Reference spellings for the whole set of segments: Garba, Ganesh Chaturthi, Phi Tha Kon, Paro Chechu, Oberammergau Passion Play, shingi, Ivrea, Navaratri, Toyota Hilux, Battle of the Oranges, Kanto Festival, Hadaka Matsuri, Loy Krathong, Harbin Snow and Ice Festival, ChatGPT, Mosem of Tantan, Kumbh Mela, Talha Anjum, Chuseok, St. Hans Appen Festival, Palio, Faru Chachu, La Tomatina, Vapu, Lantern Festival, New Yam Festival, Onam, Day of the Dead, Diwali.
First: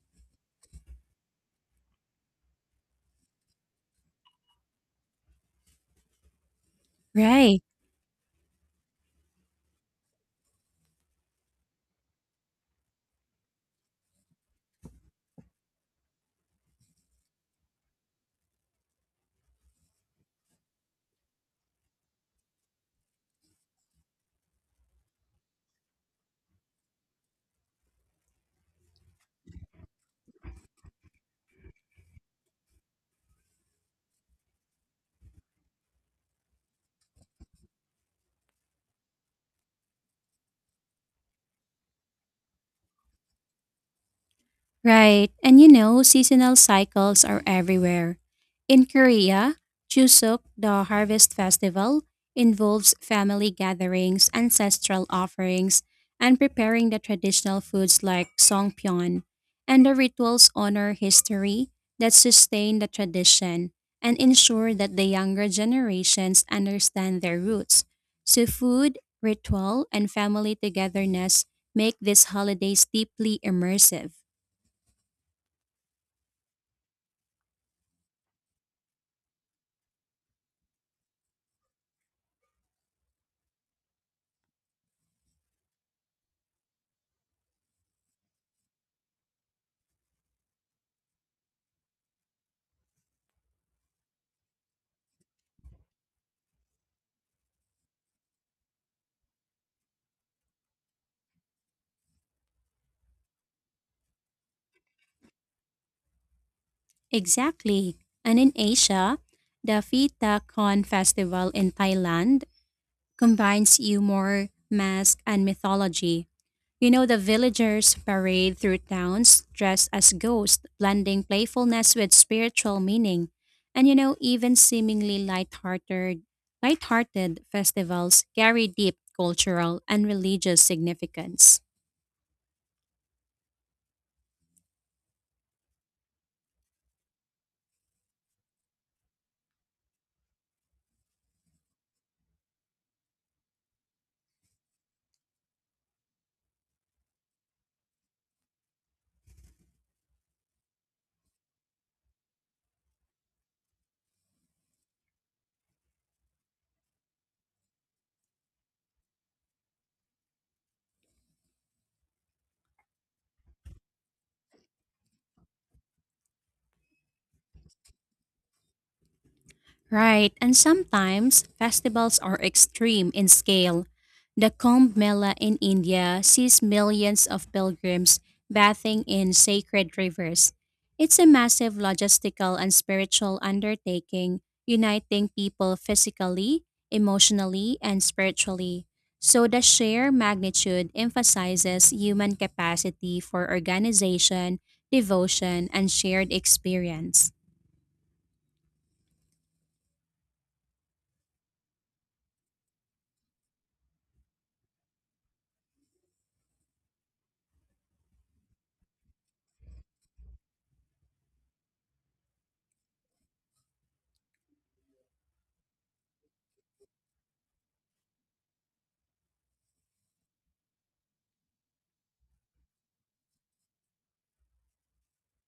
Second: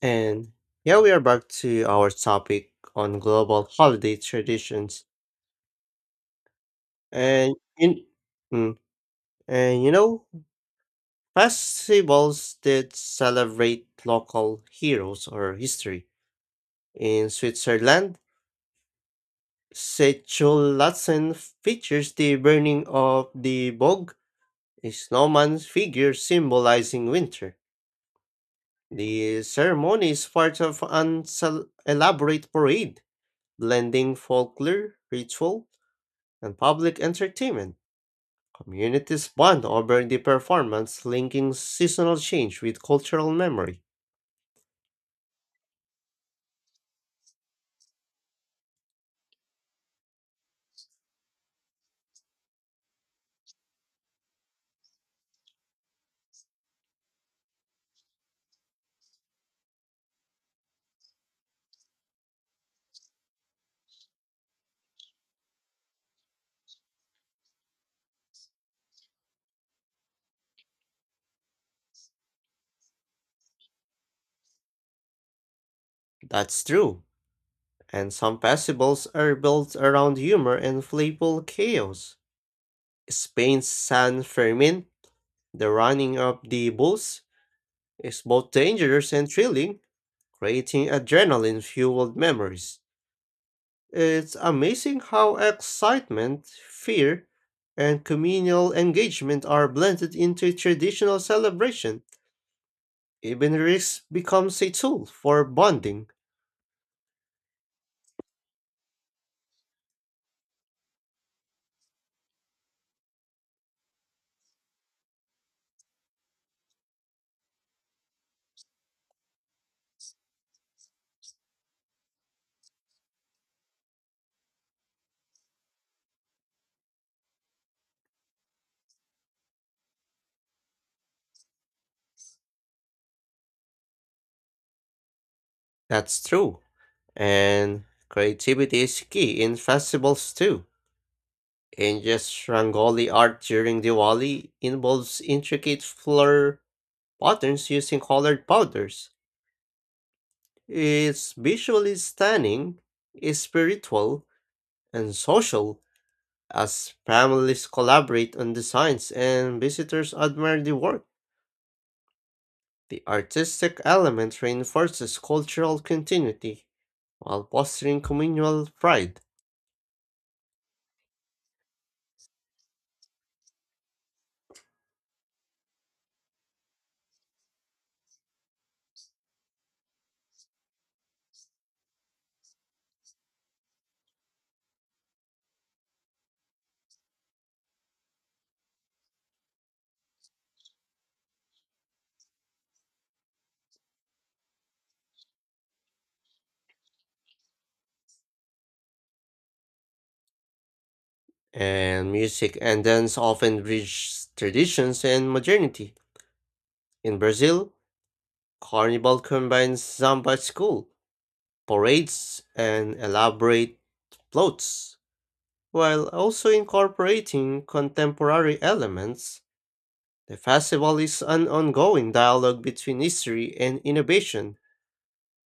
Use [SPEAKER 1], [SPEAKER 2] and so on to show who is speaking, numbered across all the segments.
[SPEAKER 1] And yeah, we are back to our topic on global holiday traditions. And
[SPEAKER 2] Right.
[SPEAKER 1] in mm, and you know, Festivals that celebrate local heroes or history. In Switzerland, Sätschulatzen features the burning of the Bog, a snowman figure symbolizing winter. The ceremony is part of an elaborate parade blending folklore, ritual, and public entertainment. Communities bond over the performance, linking seasonal change with cultural memory.
[SPEAKER 2] Right. And you know, seasonal cycles are everywhere. In Korea, Chuseok, the harvest festival, involves family gatherings, ancestral offerings, and preparing the traditional foods like songpyeon. And the rituals honor history that sustain the tradition and ensure that the younger generations understand their roots. So food, ritual, and family togetherness make these holidays deeply immersive.
[SPEAKER 1] That's true. And some festivals are built around humor and playful chaos. Spain's San Fermin, the running of the bulls, is both dangerous and thrilling, creating adrenaline fueled memories. It's amazing how excitement, fear, and communal engagement are blended into traditional celebration. Even risk becomes a tool for bonding.
[SPEAKER 2] Exactly. And in Asia, the Fita Con festival in Thailand combines humor, mask, and mythology. You know, the villagers parade through towns dressed as ghosts, blending playfulness with spiritual meaning. And you know, even seemingly lighthearted festivals carry deep cultural and religious significance.
[SPEAKER 1] That's true. And creativity is key in festivals too. India's Rangoli art during Diwali involves intricate flower patterns using colored powders. It's visually stunning, is spiritual, and social, as families collaborate on designs and visitors admire the work. The artistic element reinforces cultural continuity while fostering communal pride.
[SPEAKER 2] Right, and sometimes festivals are extreme in scale. The Kumbh Mela in India sees millions of pilgrims bathing in sacred rivers. It's a massive logistical and spiritual undertaking, uniting people physically, emotionally, and spiritually. So the sheer magnitude emphasizes human capacity for organization, devotion, and shared experience.
[SPEAKER 1] And music and dance often bridge traditions and modernity. In Brazil, carnival combines samba school, parades, and elaborate floats, while also incorporating contemporary elements. The festival is an ongoing dialogue between history and innovation,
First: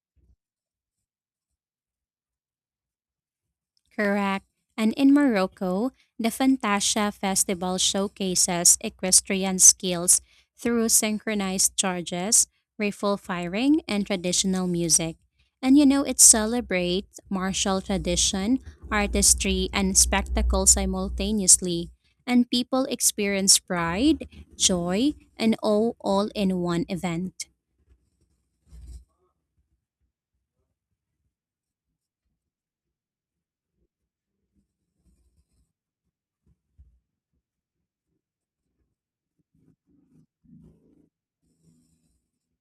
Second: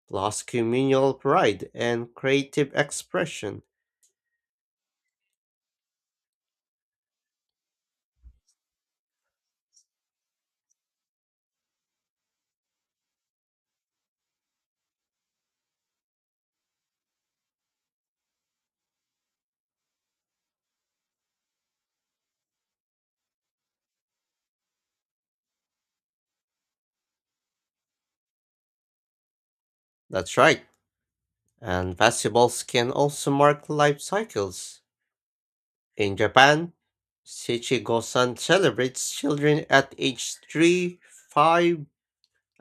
[SPEAKER 1] plus communal pride and creative expression.
[SPEAKER 2] Correct. And in Morocco, the Fantasia Festival showcases equestrian skills through synchronized charges, rifle firing, and traditional music. And you know, it celebrates martial tradition, artistry, and spectacle simultaneously. And people experience pride, joy, and awe all in one event.
[SPEAKER 1] That's right. And vegetables can also mark life cycles. In Japan, Shichigo-san celebrates children at age 3, 5,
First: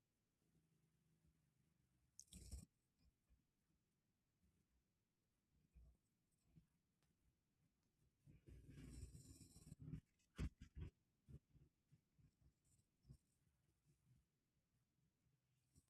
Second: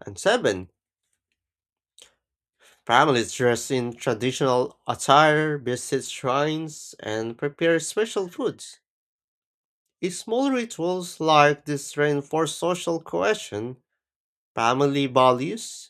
[SPEAKER 1] and 7. Families dress in traditional attire, visit shrines, and prepare special foods. Small rituals like this reinforce social cohesion, family values,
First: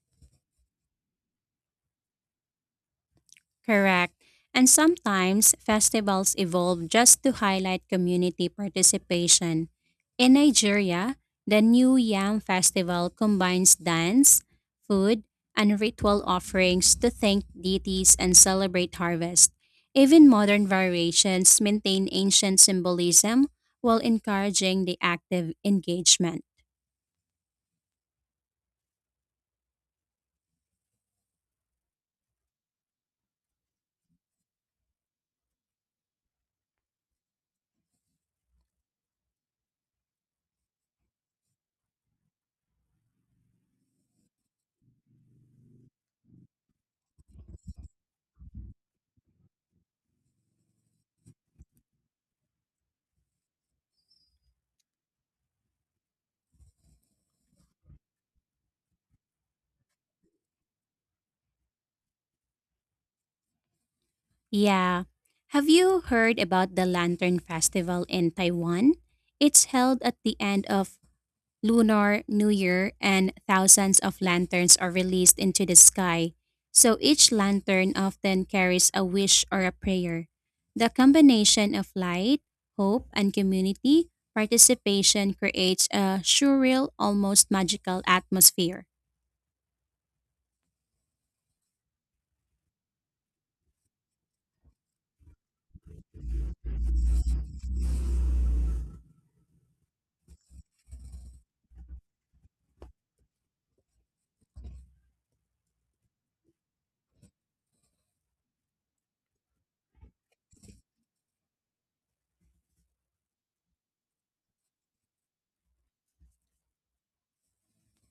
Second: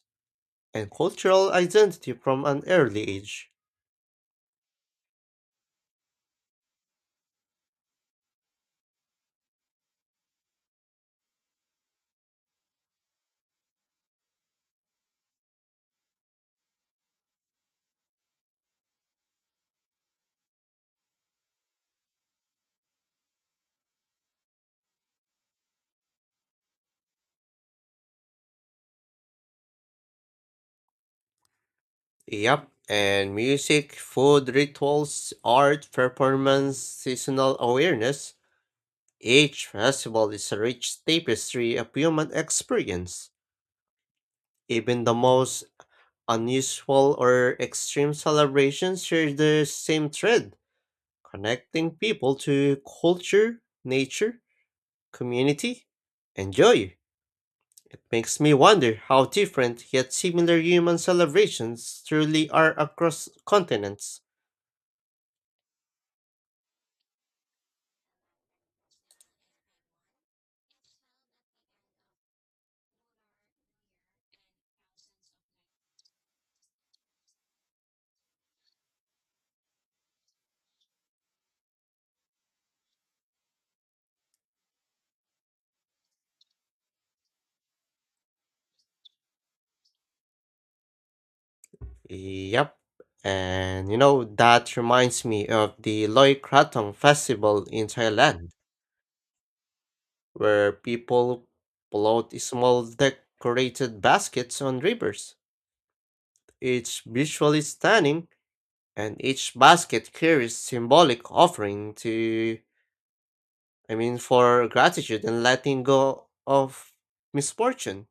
[SPEAKER 1] and cultural identity from an early age.
[SPEAKER 2] Correct. And sometimes festivals evolve just to highlight community participation. In Nigeria, the New Yam Festival combines dance, food, and ritual offerings to thank deities and celebrate harvest. Even modern variations maintain ancient symbolism while encouraging the active engagement.
[SPEAKER 1] Yep, and music, food, rituals, art, performance, seasonal awareness. Each festival is a rich tapestry of human experience. Even the most unusual or extreme celebrations share the same thread, connecting people to culture, nature, community, and joy. It makes me wonder how different yet similar human celebrations truly are across continents.
[SPEAKER 2] Yeah. Have you heard about the Lantern Festival in Taiwan? It's held at the end of Lunar New Year, and thousands of lanterns are released into the sky. So each lantern often carries a wish or a prayer. The combination of light, hope, and community participation creates a surreal, almost magical atmosphere.
[SPEAKER 1] Yep. That reminds me of the Loy Krathong festival in Thailand, where people float small decorated baskets on rivers. It's visually stunning, and each basket carries symbolic offering to, I mean, for gratitude and letting go of misfortune.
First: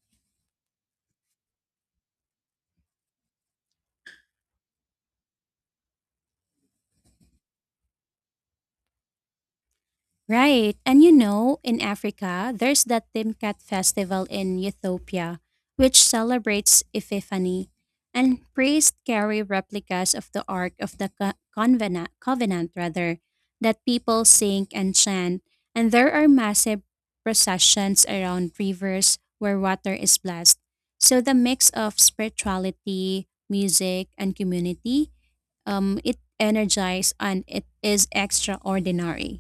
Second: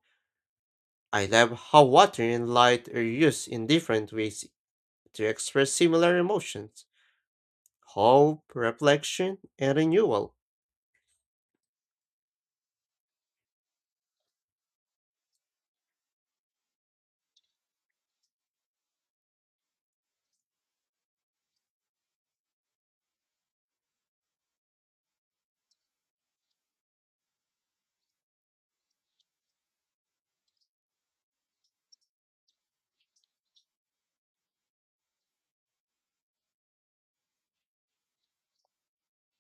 [SPEAKER 1] I love how water and light are used in different ways to express similar emotions. Hope, reflection, and renewal.
[SPEAKER 2] Right. And you know, in Africa, there's that Timkat festival in Ethiopia, which celebrates Epiphany, and priests carry replicas of the Ark of the Co- Convena- Covenant, rather, that people sing and chant. And there are massive processions around rivers where water is blessed. So the mix of spirituality, music, and community, it energizes and it is extraordinary.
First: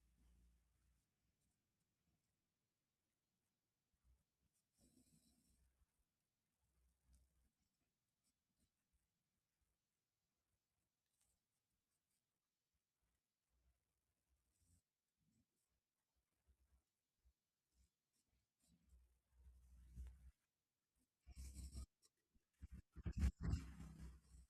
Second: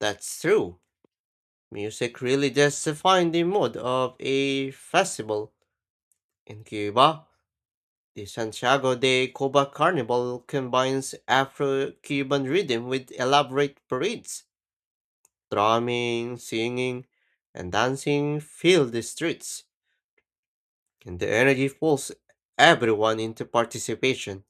[SPEAKER 1] That's true. Music really does define the mood of a festival. In Cuba, the Santiago de Cuba Carnival combines Afro Cuban rhythm with elaborate parades. Drumming, singing, and dancing fill the streets, and the energy pulls everyone into participation.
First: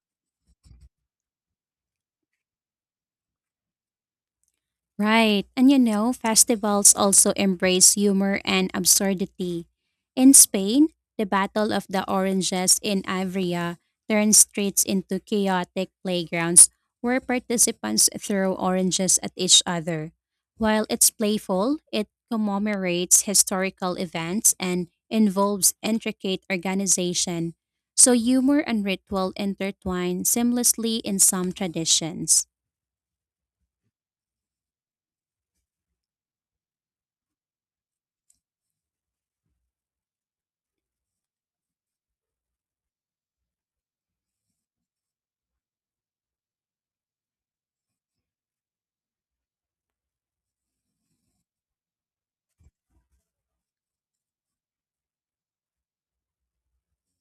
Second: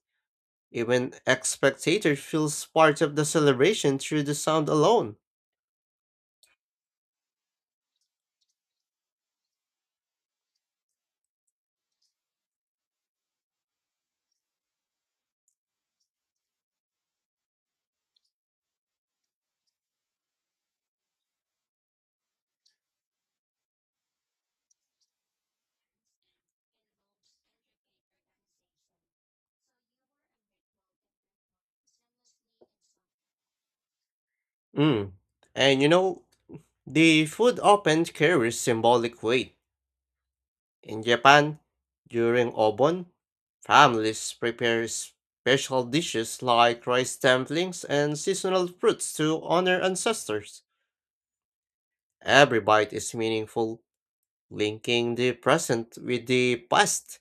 [SPEAKER 1] Even ex spectator feels part of the celebration through the sound alone.
[SPEAKER 2] Right. And you know, festivals also embrace humor and absurdity. In Spain, the Battle of the Oranges in Ivrea turned streets into chaotic playgrounds where participants throw oranges at each other. While it's playful, it commemorates historical events and involves intricate organization. So humor and ritual intertwine seamlessly in some traditions.
[SPEAKER 1] Mm. And you know, the food often carries symbolic weight. In Japan, during Obon, families prepare special dishes like rice dumplings and seasonal fruits to honor ancestors. Every bite is meaningful, linking the present with the past.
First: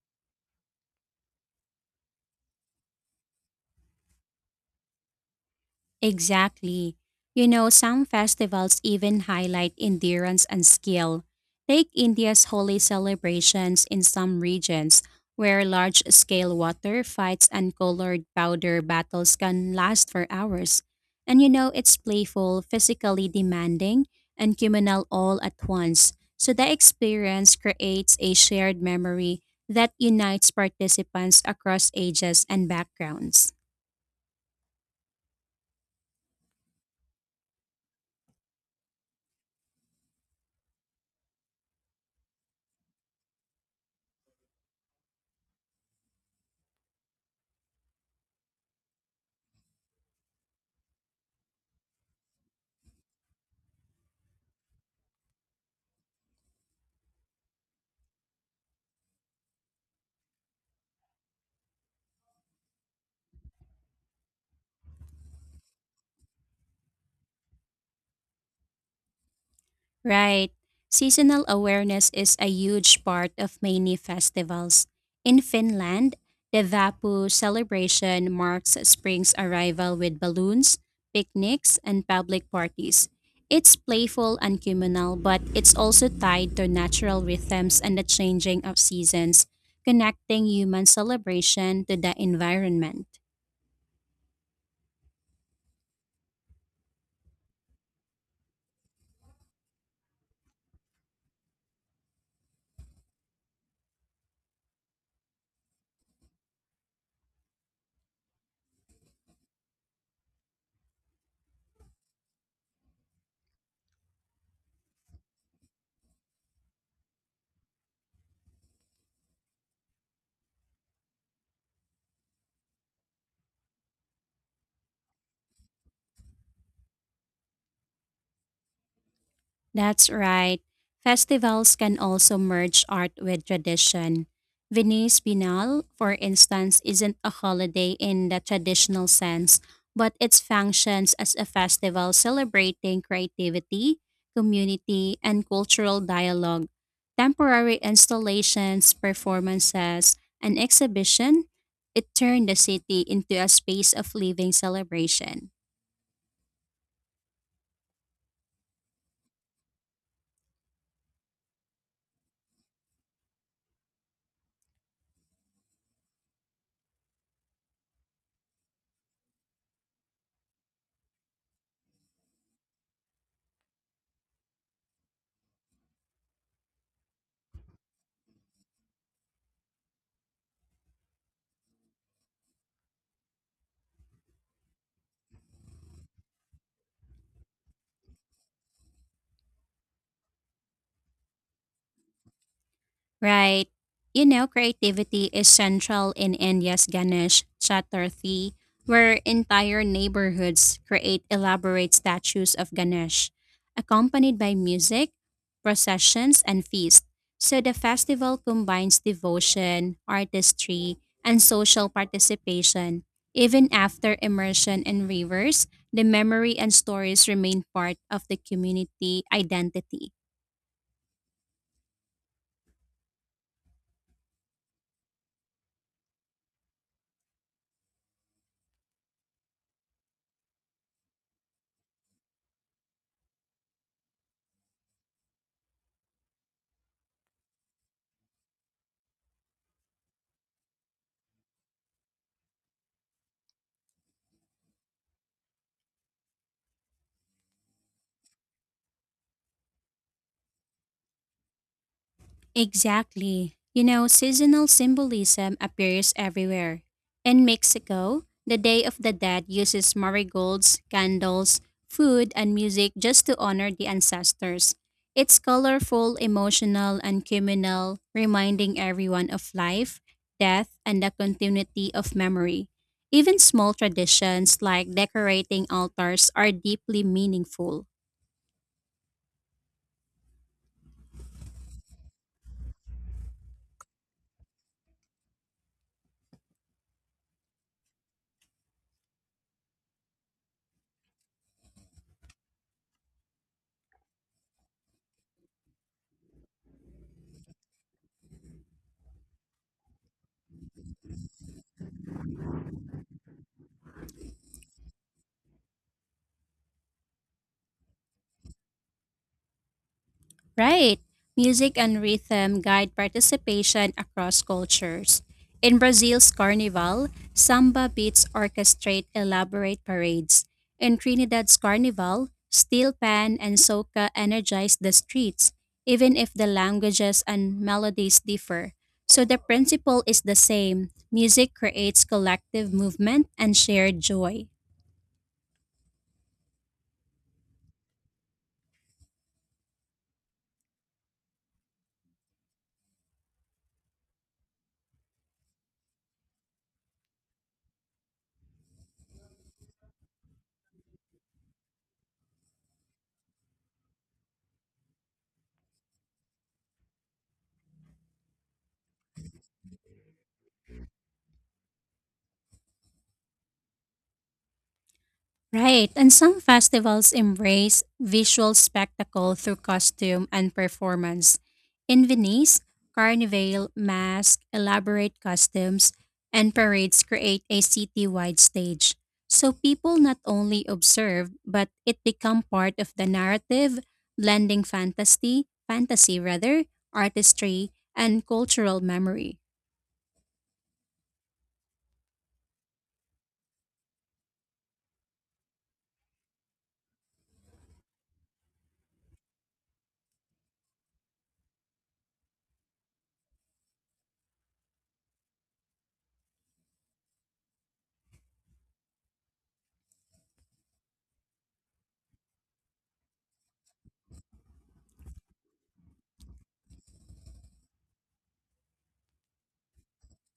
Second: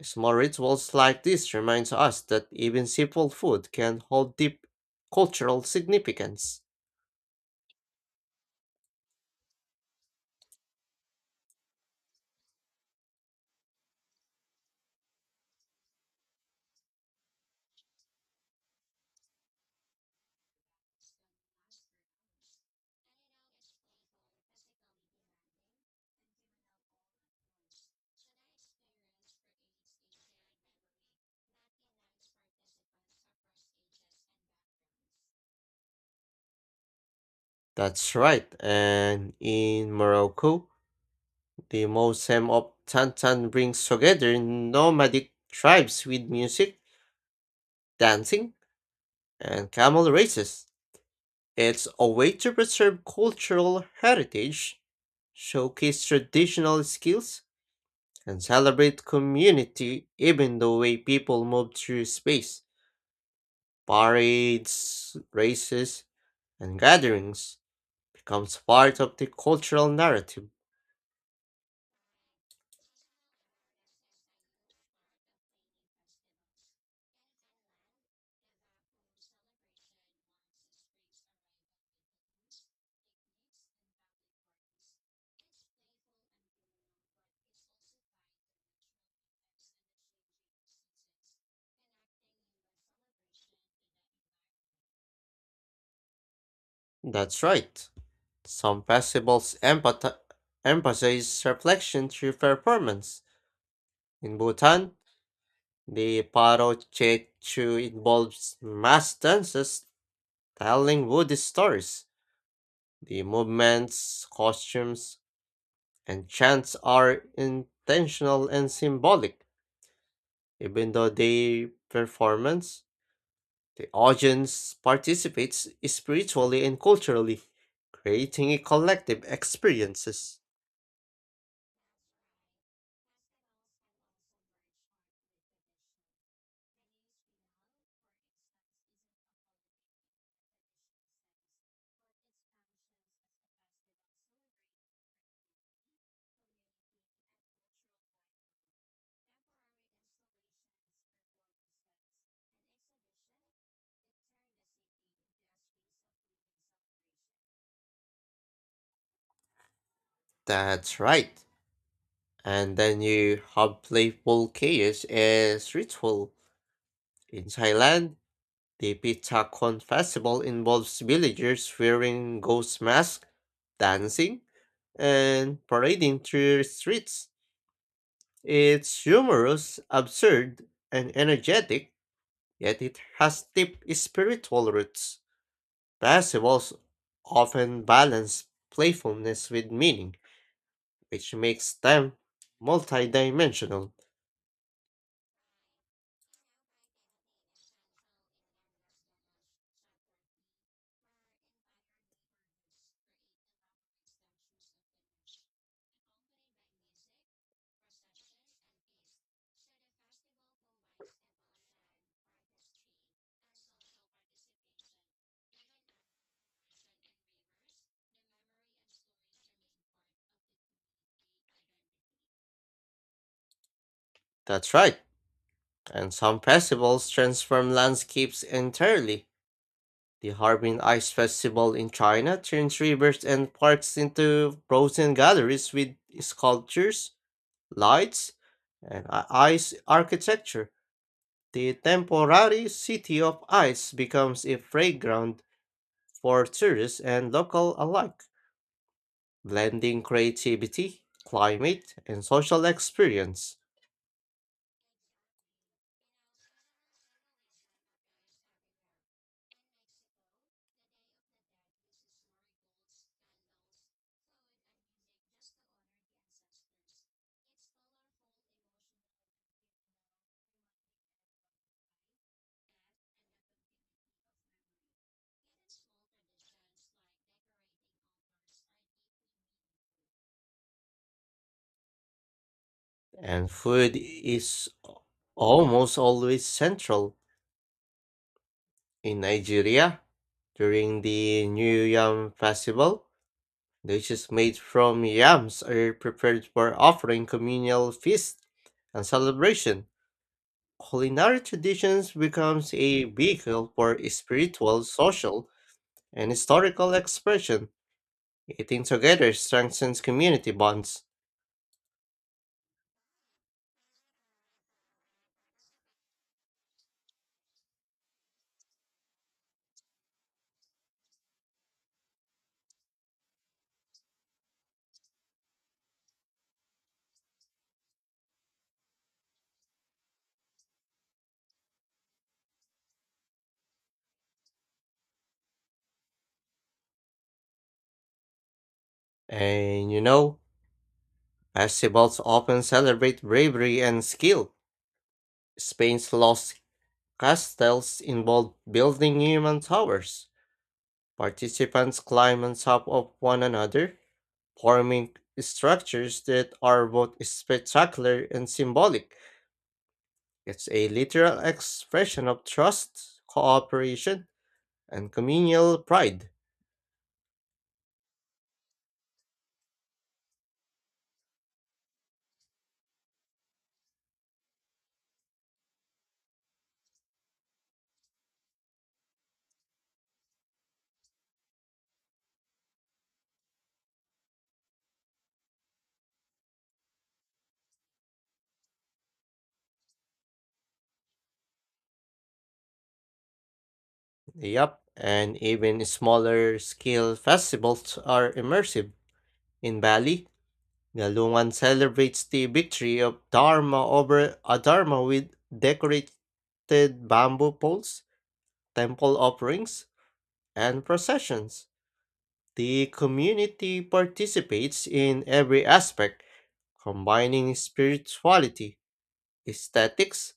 [SPEAKER 1] Small rituals like this reminds us that even simple food can hold deep cultural significance.
[SPEAKER 2] Exactly. You know, some festivals even highlight endurance and skill. Take India's holy celebrations in some regions, where large scale water fights and colored powder battles can last for hours. And you know, it's playful, physically demanding, and communal all at once. So the experience creates a shared memory that unites participants across ages and backgrounds.
[SPEAKER 1] That's right. And in Morocco, the Mosem of Tantan brings together nomadic tribes with music, dancing, and camel races. It's a way to preserve cultural heritage, showcase traditional skills, and celebrate community even the way people move through space. Parades, races, and gatherings becomes part of the cultural narrative.
[SPEAKER 2] Right. Seasonal awareness is a huge part of many festivals. In Finland, the Vapu celebration marks spring's arrival with balloons, picnics, and public parties. It's playful and communal, but it's also tied to natural rhythms and the changing of seasons, connecting human celebration to the environment.
[SPEAKER 1] That's right. Some festivals emphasize reflection through performance. In Bhutan, the Paro Chechu involves mass dances telling Buddhist stories. The movements, costumes, and chants are intentional and symbolic. Even though they performance, the audience participates spiritually and culturally, creating a collective
[SPEAKER 2] That's
[SPEAKER 1] experiences.
[SPEAKER 2] right. Festivals can also merge art with tradition. Venice Biennale, for instance, isn't a holiday in the traditional sense, but it functions as a festival celebrating creativity, community, and cultural dialogue. Temporary installations, performances, and exhibition, it turned the city into a space of living celebration.
[SPEAKER 1] That's right. And then you have playful chaos as ritual. In Thailand, the Pitacon festival involves villagers wearing ghost masks, dancing, and parading through streets. It's humorous, absurd, and energetic, yet it has deep spiritual roots. Festivals often balance playfulness with meaning, which makes them
[SPEAKER 2] Right.
[SPEAKER 1] multidimensional.
[SPEAKER 2] You know, creativity is central in India's Ganesh Chaturthi, where entire neighborhoods create elaborate statues of Ganesh, accompanied by music, processions, and feasts. So the festival combines devotion, artistry, and social participation. Even after immersion in rivers, the memory and stories remain part of the community identity.
[SPEAKER 1] That's right. And some festivals transform landscapes entirely. The Harbin Ice Festival in China turns rivers and parks into frozen galleries with sculptures, lights, and ice architecture. The temporary city of ice becomes a playground for tourists and local alike, blending creativity, climate, and social experience.
[SPEAKER 2] Exactly. You know, seasonal symbolism appears everywhere. In Mexico, the Day of the Dead uses marigolds, candles, food, and music just to honor the ancestors. It's colorful, emotional, and communal, reminding everyone of life, death, and the continuity of memory. Even small traditions like decorating altars are deeply meaningful.
[SPEAKER 1] And food is almost always central. In Nigeria, during the New Yam Festival, dishes made from yams are prepared for offering communal feast and celebration. Culinary traditions becomes a vehicle for spiritual, social, and historical expression. Eating together strengthens community
[SPEAKER 2] Right.
[SPEAKER 1] bonds.
[SPEAKER 2] Music and rhythm guide participation across cultures. In Brazil's carnival, samba beats orchestrate elaborate parades. In Trinidad's carnival, steel pan and soca energize the streets, even if the languages and melodies differ. So the principle is the same music creates collective movement and shared joy.
[SPEAKER 1] And you know, festivals often celebrate bravery and skill. Spain's lost castles involved building human towers. Participants climb on top of one another, forming structures that are both spectacular and symbolic. It's a literal expression of trust, cooperation, and communal
[SPEAKER 2] Right, and
[SPEAKER 1] pride.
[SPEAKER 2] some festivals embrace visual spectacle through costume and performance. In Venice, carnival, mask, elaborate costumes, and parades create a city-wide stage. So people not only observe, but it become part of the narrative, blending fantasy, artistry, and cultural memory.
[SPEAKER 1] Yep, and even smaller scale festivals are immersive. In Bali, Galungan celebrates the victory of Dharma over Adharma with decorated bamboo poles, temple offerings, and processions. The community participates in every aspect, combining spirituality, aesthetics,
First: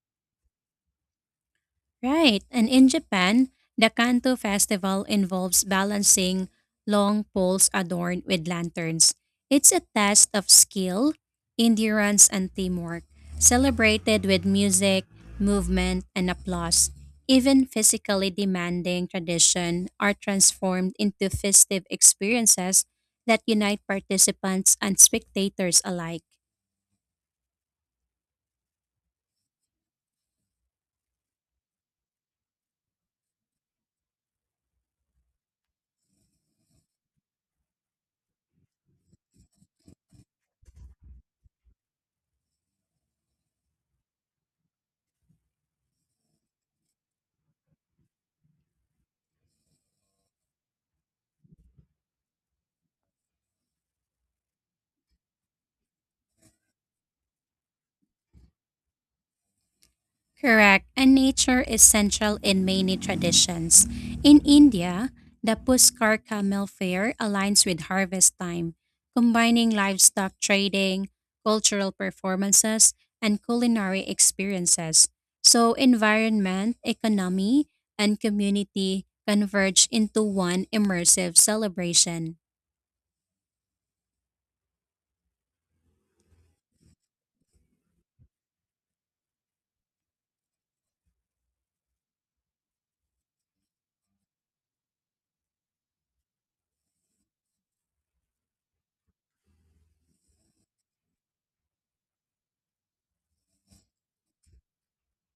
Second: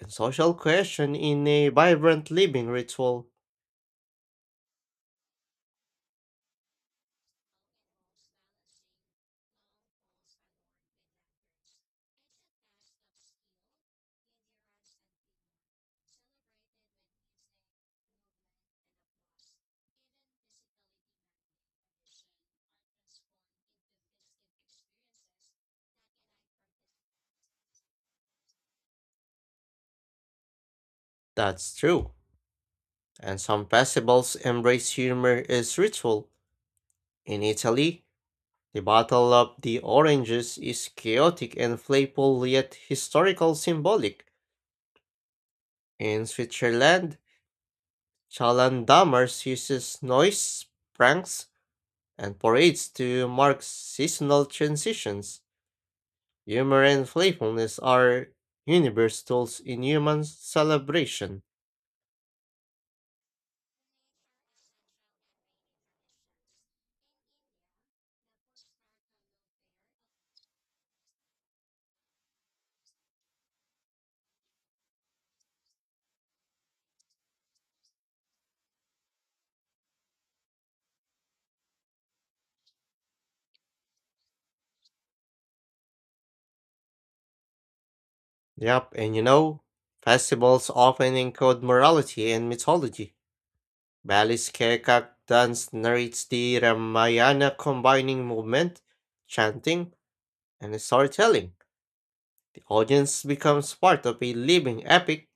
[SPEAKER 1] and social question in a vibrant
[SPEAKER 2] Right.
[SPEAKER 1] living
[SPEAKER 2] And in
[SPEAKER 1] ritual.
[SPEAKER 2] Japan, the Kanto Festival involves balancing long poles adorned with lanterns. It's a test of skill, endurance, and teamwork, celebrated with music, movement, and applause. Even physically demanding tradition are transformed into festive experiences that unite participants and spectators alike.
[SPEAKER 1] That's true. And some festivals embrace humor as ritual. In Italy, the Battle of the Oranges is chaotic and playful yet historical symbolic. In Switzerland, Chalandammers uses noise, pranks, and parades to mark seasonal transitions. Humor and playfulness are universal tools in human
[SPEAKER 2] Correct. And
[SPEAKER 1] celebration.
[SPEAKER 2] nature is central in many traditions. In India, the Puskar Camel Fair aligns with harvest time, combining livestock trading, cultural performances, and culinary experiences. So, environment, economy, and community converge into one immersive celebration.
[SPEAKER 1] Yep, and you know, festivals often encode morality and mythology. Balis Kekak dance narrates the Ramayana combining movement, chanting, and storytelling. The audience becomes part of a living epic,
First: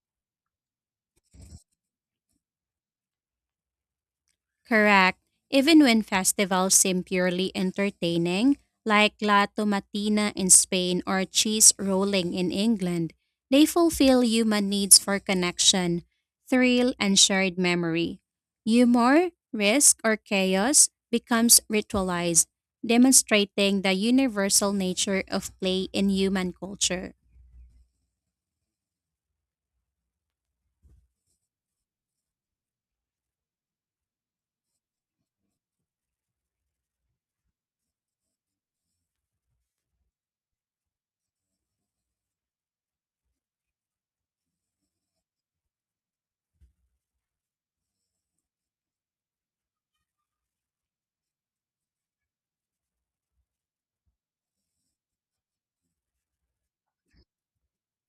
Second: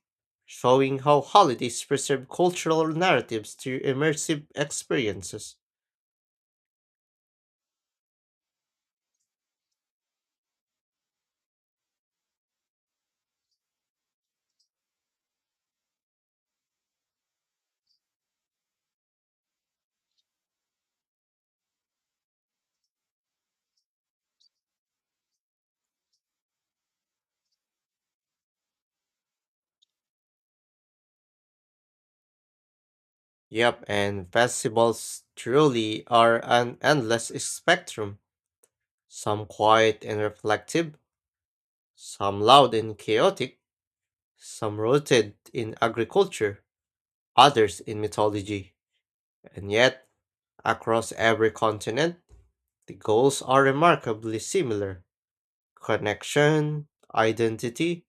[SPEAKER 1] showing how holidays preserve cultural narratives through immersive
[SPEAKER 2] Correct.
[SPEAKER 1] experiences.
[SPEAKER 2] Even when festivals seem purely entertaining, like La Tomatina in Spain or Cheese Rolling in England, they fulfill human needs for connection, thrill, and shared memory. Humor, risk, or chaos becomes ritualized, demonstrating the universal nature of play in human culture.
[SPEAKER 1] Yep, and festivals truly are an endless spectrum. Some quiet and reflective, some loud and chaotic, some rooted in agriculture, others in mythology. And yet, across every continent, the goals are remarkably similar. Connection, identity,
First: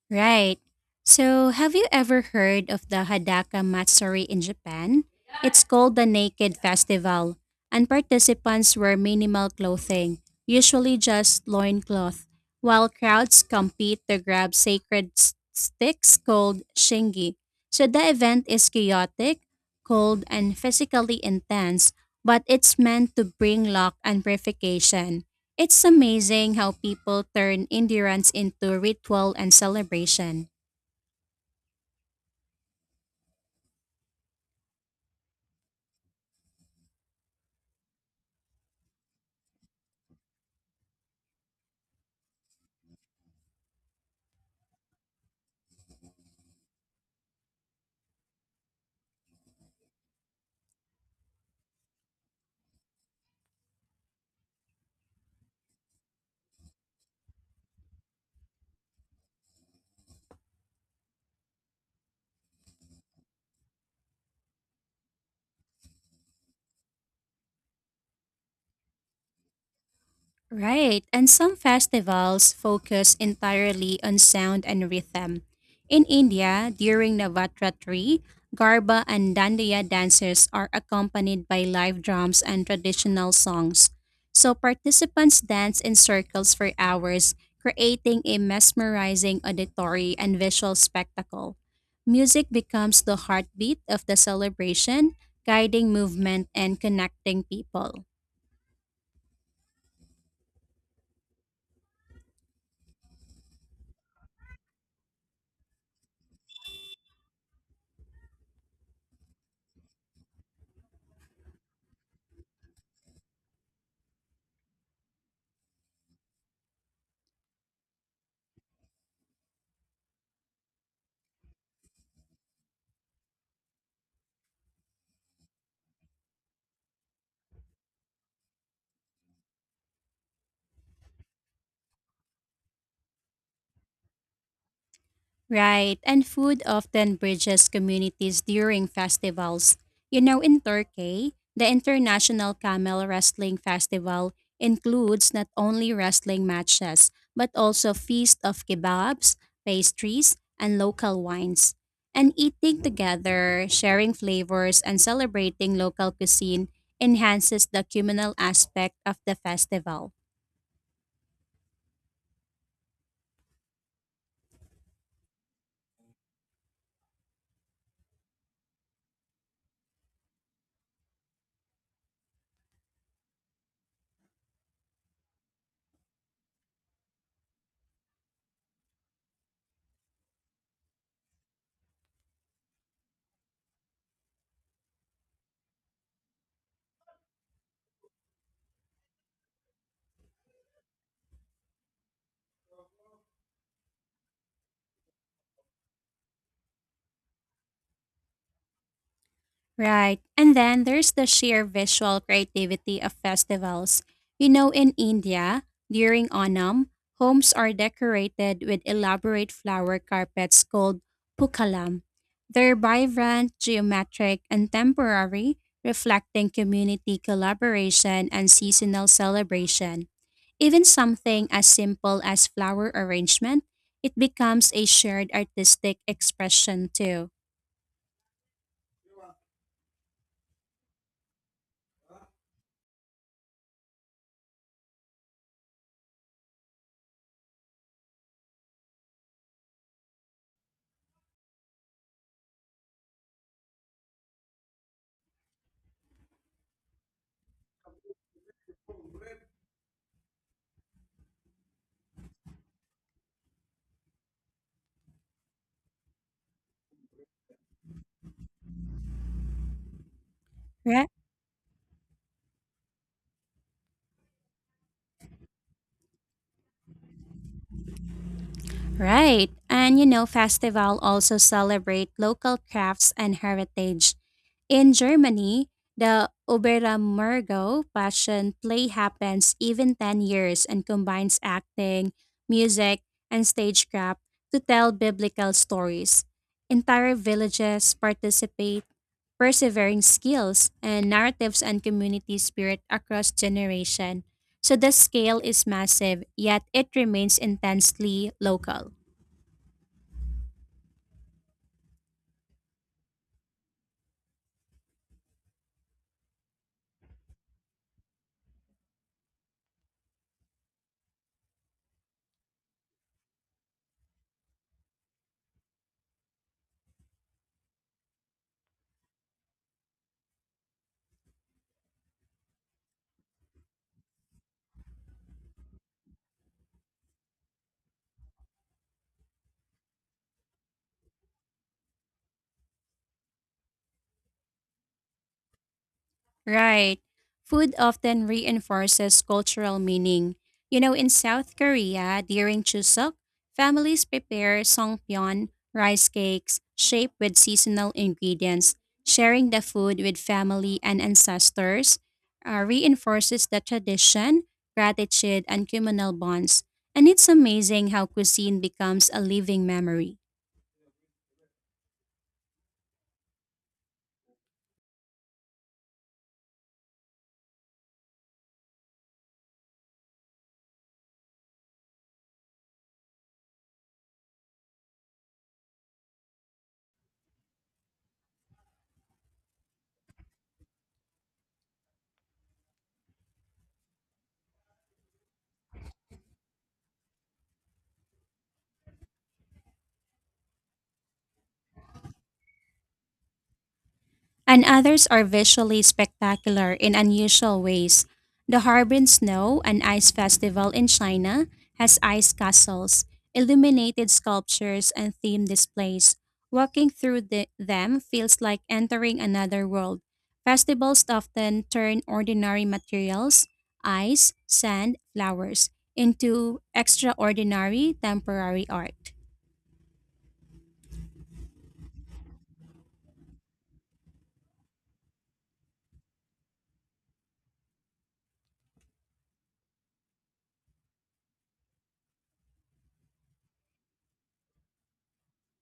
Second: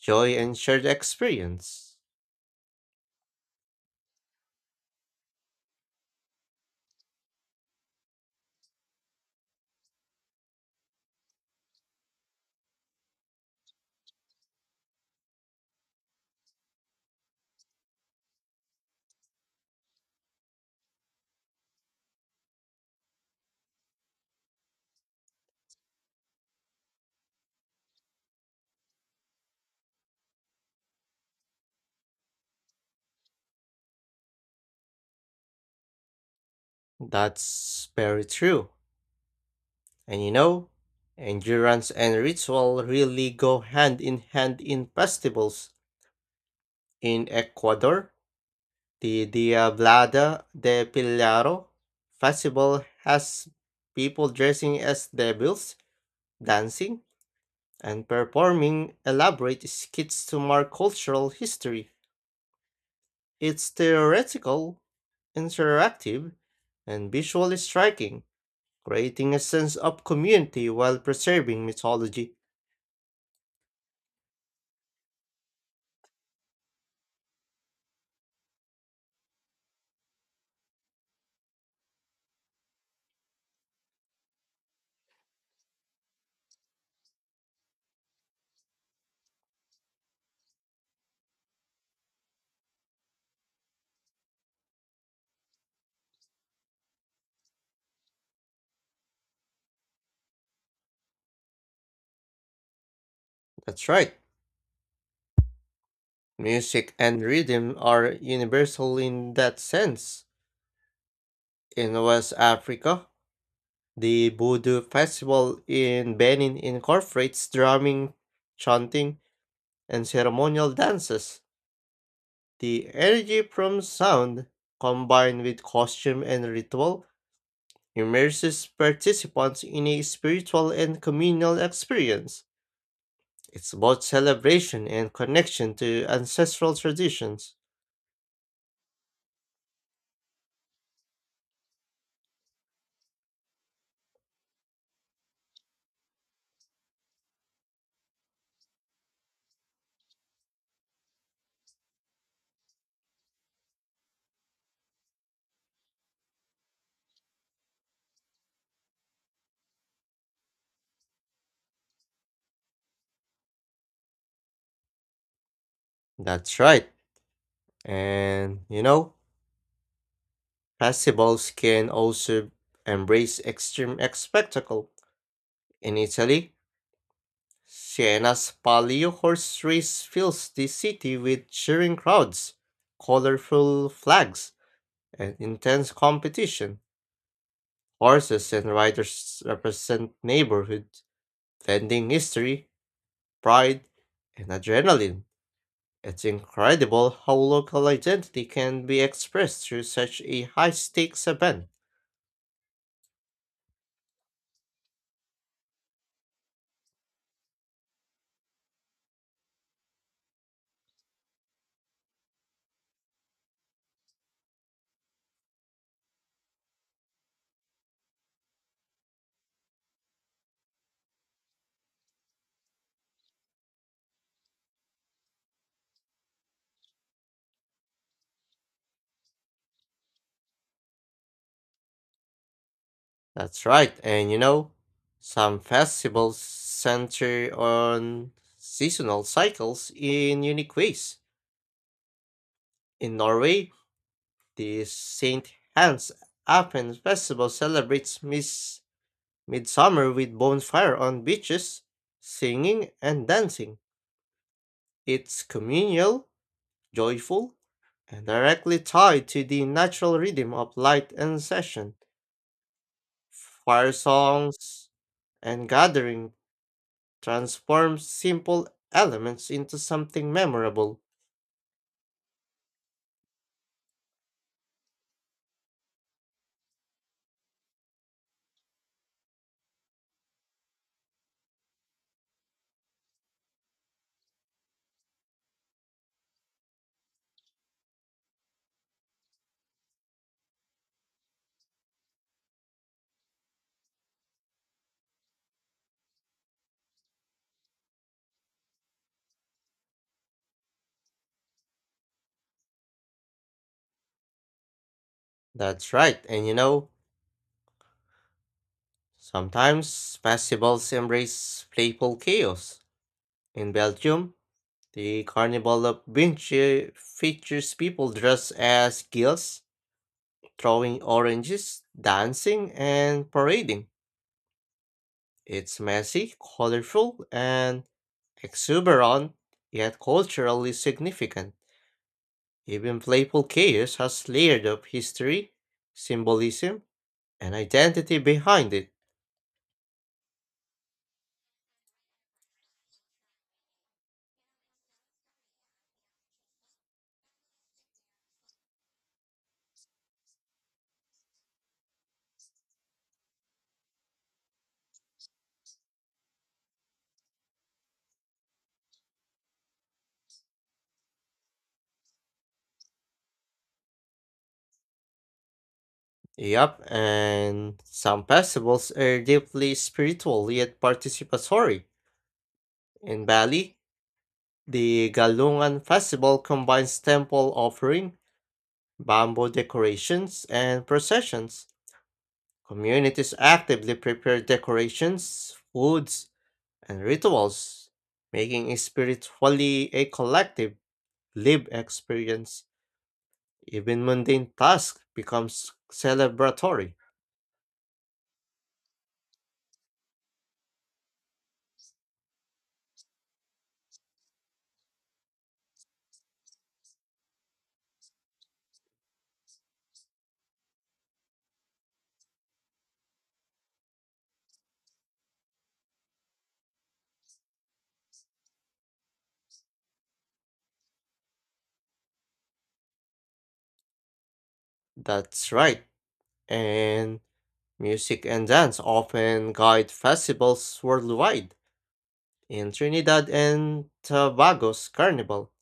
[SPEAKER 1] joy, and
[SPEAKER 2] Right.
[SPEAKER 1] shared
[SPEAKER 2] So, have you
[SPEAKER 1] experience.
[SPEAKER 2] ever heard of the Hadaka Matsuri in Japan? It's called the Naked Festival, and participants wear minimal clothing, usually just loincloth, while crowds compete to grab sacred s- sticks called shingi. So, the event is chaotic, cold, and physically intense, but it's meant to bring luck and purification. It's amazing how people turn endurance into ritual and celebration.
[SPEAKER 1] That's very true. And you know, endurance and ritual really go hand in hand in festivals. In Ecuador, the Diablada de Pilaro festival has people dressing as devils, dancing, and performing elaborate skits to mark cultural history. It's theoretical, interactive, and visually striking, creating a sense of community while
[SPEAKER 2] Right, and some
[SPEAKER 1] preserving mythology.
[SPEAKER 2] festivals focus entirely on sound and rhythm. In India, during Navaratri, Garba and Dandiya dances are accompanied by live drums and traditional songs. So participants dance in circles for hours, creating a mesmerizing auditory and visual spectacle. Music becomes the heartbeat of the celebration, guiding movement and connecting people.
[SPEAKER 1] That's right. Music and rhythm are universal in that sense. In West Africa, the Voodoo Festival in Benin incorporates drumming, chanting, and ceremonial dances. The energy from sound, combined with costume and ritual, immerses participants in a spiritual and communal experience. It's both celebration and connection
[SPEAKER 2] Right,
[SPEAKER 1] to
[SPEAKER 2] and food
[SPEAKER 1] ancestral
[SPEAKER 2] often
[SPEAKER 1] traditions.
[SPEAKER 2] bridges communities during festivals. You know, in Turkey, the International Camel Wrestling Festival includes not only wrestling matches, but also feast of kebabs, pastries, and local wines. And eating together, sharing flavors, and celebrating local cuisine enhances the communal aspect of the festival.
[SPEAKER 1] That's right. And you know, festivals can also embrace extreme spectacle. In Italy, Siena's Palio horse race fills the city with cheering crowds, colorful flags, and intense competition. Horses and riders represent neighborhood, blending history, pride, and adrenaline. It's incredible how local identity can be expressed through such
[SPEAKER 2] Right.
[SPEAKER 1] a
[SPEAKER 2] And
[SPEAKER 1] high
[SPEAKER 2] then there's the
[SPEAKER 1] stakes
[SPEAKER 2] sheer
[SPEAKER 1] event.
[SPEAKER 2] visual creativity of festivals. You know, in India, during Onam, homes are decorated with elaborate flower carpets called pukalam. They're vibrant, geometric, and temporary, reflecting community collaboration and seasonal celebration. Even something as simple as flower arrangement, it becomes a shared artistic expression too.
[SPEAKER 1] That's right. And you know, some festivals center on seasonal cycles in unique ways. In Norway, the St. Hans Appen Festival celebrates midsummer with bonfire on beaches, singing and dancing. It's communal, joyful, and directly tied to the natural rhythm of
[SPEAKER 2] Right.
[SPEAKER 1] light and session. Fire songs and gathering transform simple elements
[SPEAKER 2] Right.
[SPEAKER 1] into
[SPEAKER 2] And you know,
[SPEAKER 1] something
[SPEAKER 2] festival
[SPEAKER 1] memorable.
[SPEAKER 2] also celebrate local crafts and heritage. In Germany, the Oberammergau Passion Play happens even 10 years and combines acting, music, and stagecraft to tell biblical stories. Entire villages participate, persevering skills and narratives and community spirit across generation. So the scale is massive, yet it remains intensely local.
[SPEAKER 1] That's right. And you know, sometimes festivals embrace playful chaos. In Belgium, the Carnival of Vinci features people dressed as gills, throwing oranges, dancing, and parading. It's messy, colorful, and exuberant, yet culturally significant. Even playful chaos has layered of history, symbolism,
[SPEAKER 2] Right.
[SPEAKER 1] an
[SPEAKER 2] Food
[SPEAKER 1] identity
[SPEAKER 2] often
[SPEAKER 1] behind it.
[SPEAKER 2] reinforces cultural meaning. You know, in South Korea, during Chuseok, families prepare songpyeon, rice cakes, shaped with seasonal ingredients. Sharing the food with family and ancestors reinforces the tradition, gratitude, and communal bonds. And it's amazing how cuisine becomes a living memory.
[SPEAKER 1] Yep, and some festivals are deeply spiritual yet participatory. In Bali, the Galungan Festival combines temple offering, bamboo decorations, and processions. Communities actively prepare decorations, foods, and rituals, making it spiritually a collective lived experience. Even mundane
[SPEAKER 2] And
[SPEAKER 1] tasks
[SPEAKER 2] others are
[SPEAKER 1] becomes
[SPEAKER 2] visually spectacular
[SPEAKER 1] celebratory.
[SPEAKER 2] in unusual ways. The Harbin Snow and Ice Festival in China has ice castles, illuminated sculptures, and themed displays. Walking through them feels like entering another world. Festivals often turn ordinary materials, ice, sand, flowers, into extraordinary temporary art.
[SPEAKER 1] That's right. And music and dance often guide festivals worldwide. In Trinidad and Tobago's carnival,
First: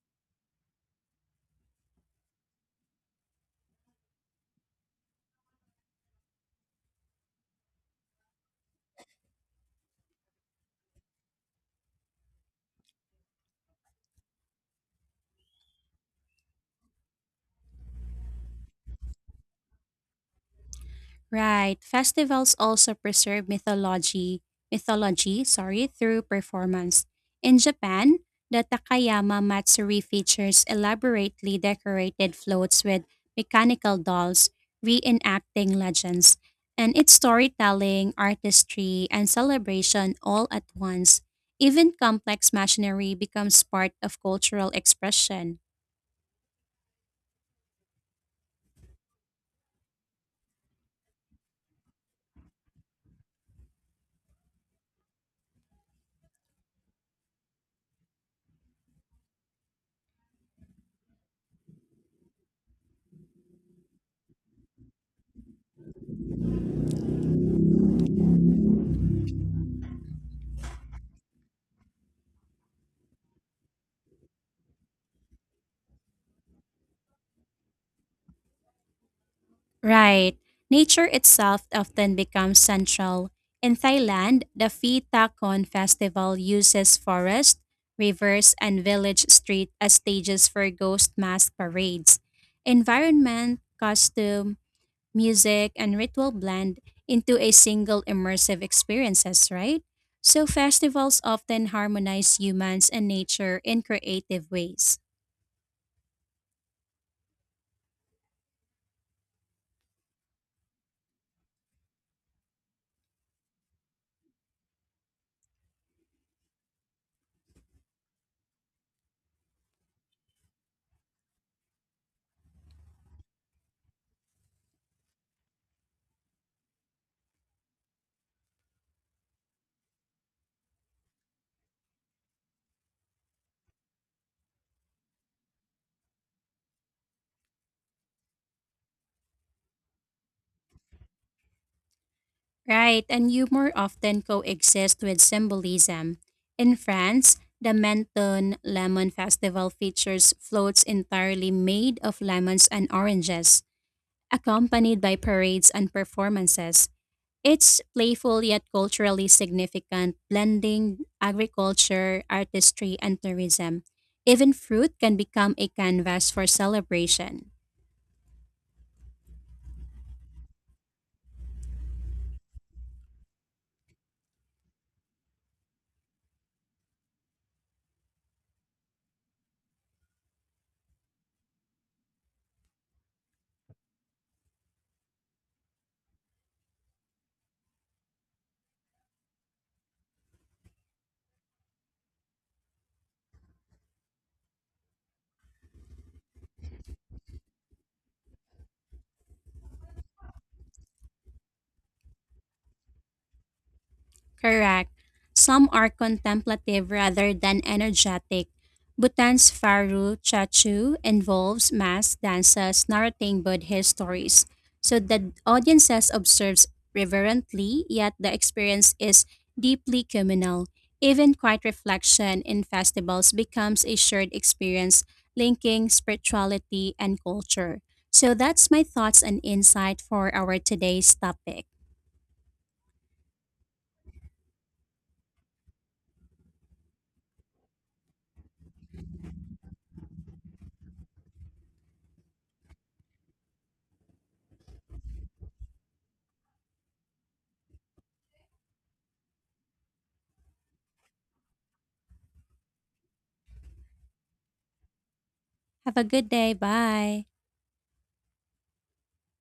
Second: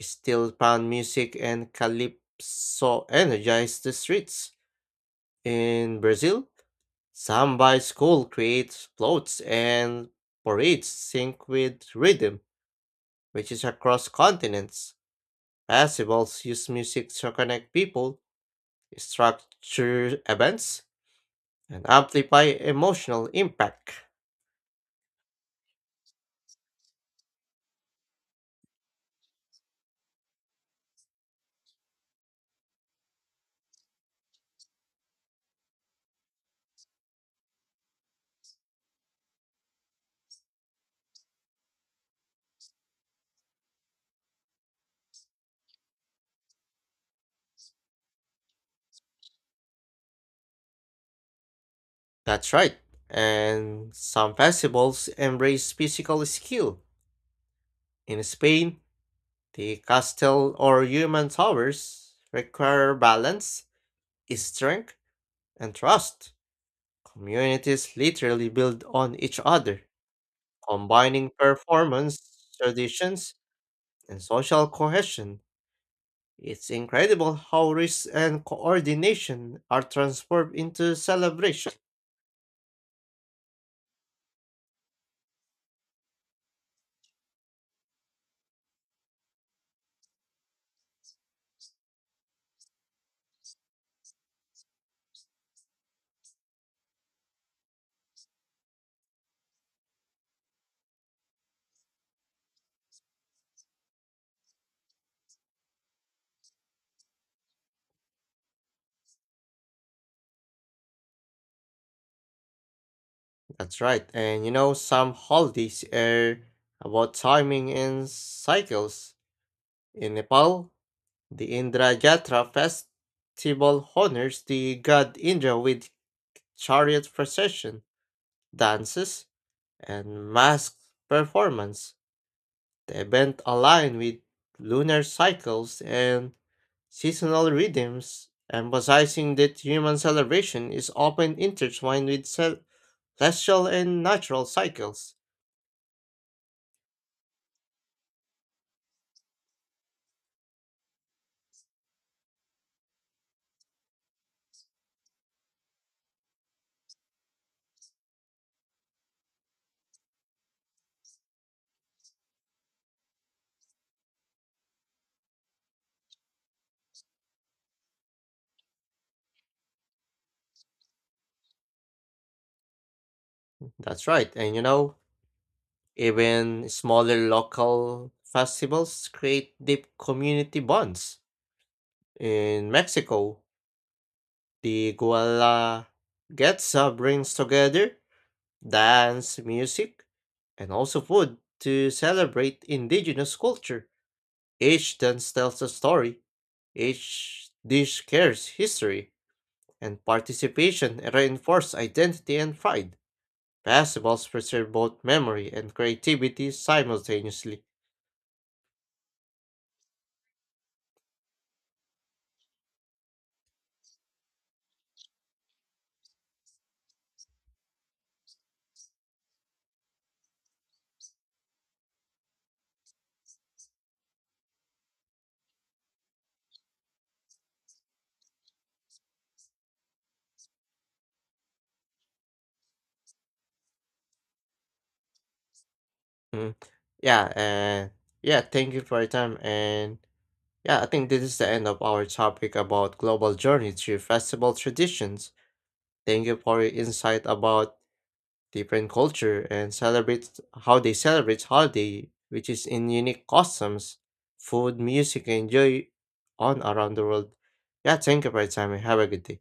[SPEAKER 1] steel pan music and calypso energize the streets. In Brazil, samba school creates floats and parades sync with rhythm, which is across continents. Festivals use music to connect people, structure events,
[SPEAKER 2] Right.
[SPEAKER 1] and amplify
[SPEAKER 2] Festivals also
[SPEAKER 1] emotional
[SPEAKER 2] preserve
[SPEAKER 1] impact.
[SPEAKER 2] mythology through performance. In Japan, the Takayama Matsuri features elaborately decorated floats with mechanical dolls reenacting legends, and it's storytelling, artistry, and celebration all at once. Even complex machinery becomes part of cultural expression.
[SPEAKER 1] That's right. And some festivals embrace physical skill. In Spain, the castle or human towers require balance, strength, and trust. Communities literally build on each other, combining performance, traditions, and social cohesion. It's incredible how risk and coordination are
[SPEAKER 2] Right.
[SPEAKER 1] transformed into
[SPEAKER 2] Nature itself
[SPEAKER 1] celebration.
[SPEAKER 2] often becomes central. In Thailand, the Phi Tha Kon festival uses forest, rivers, and village street as stages for ghost mask parades. Environment, costume, music, and ritual blend into a single immersive experiences, right? So festivals often harmonize humans and nature in creative ways.
[SPEAKER 1] That's right. And you know, some holidays are about timing and cycles. In Nepal, the Indra Jatra festival honors the god Indra with chariot procession, dances, and mask performance. The event aligns with lunar cycles and seasonal rhythms, emphasizing that human celebration is often intertwined with
[SPEAKER 2] Right, and
[SPEAKER 1] celestial
[SPEAKER 2] humor
[SPEAKER 1] and
[SPEAKER 2] often
[SPEAKER 1] natural
[SPEAKER 2] coexist
[SPEAKER 1] cycles.
[SPEAKER 2] with symbolism. In France, the Menton Lemon Festival features floats entirely made of lemons and oranges, accompanied by parades and performances. It's playful yet culturally significant, blending agriculture, artistry, and tourism. Even fruit can become a canvas for celebration.
[SPEAKER 1] That's right. And you know, even smaller local festivals create deep community bonds. In Mexico, the Guelaguetza brings together dance, music, and also food to celebrate indigenous culture. Each dance tells a story, each dish carries history, and participation reinforces identity and pride. Festivals preserve
[SPEAKER 2] Correct.
[SPEAKER 1] both memory
[SPEAKER 2] Some
[SPEAKER 1] and
[SPEAKER 2] are
[SPEAKER 1] creativity
[SPEAKER 2] contemplative rather than
[SPEAKER 1] simultaneously.
[SPEAKER 2] energetic. Bhutan's Faru Chachu involves mass dances narrating Buddhist stories, so the audiences observes reverently, yet the experience is deeply communal. Even quiet reflection in festivals becomes a shared experience linking spirituality and culture. So that's my thoughts and insight for our today's topic.
[SPEAKER 1] Mhm. Yeah, and yeah, thank you for your time. I think this is the end of our topic about global journey through festival traditions. Thank you for your insight about different culture and celebrate how they celebrate holiday, which is in unique customs, food, music, and joy
[SPEAKER 2] Have a good day.
[SPEAKER 1] on around the
[SPEAKER 2] Bye.
[SPEAKER 1] world. Yeah, thank you for your time and have a good day.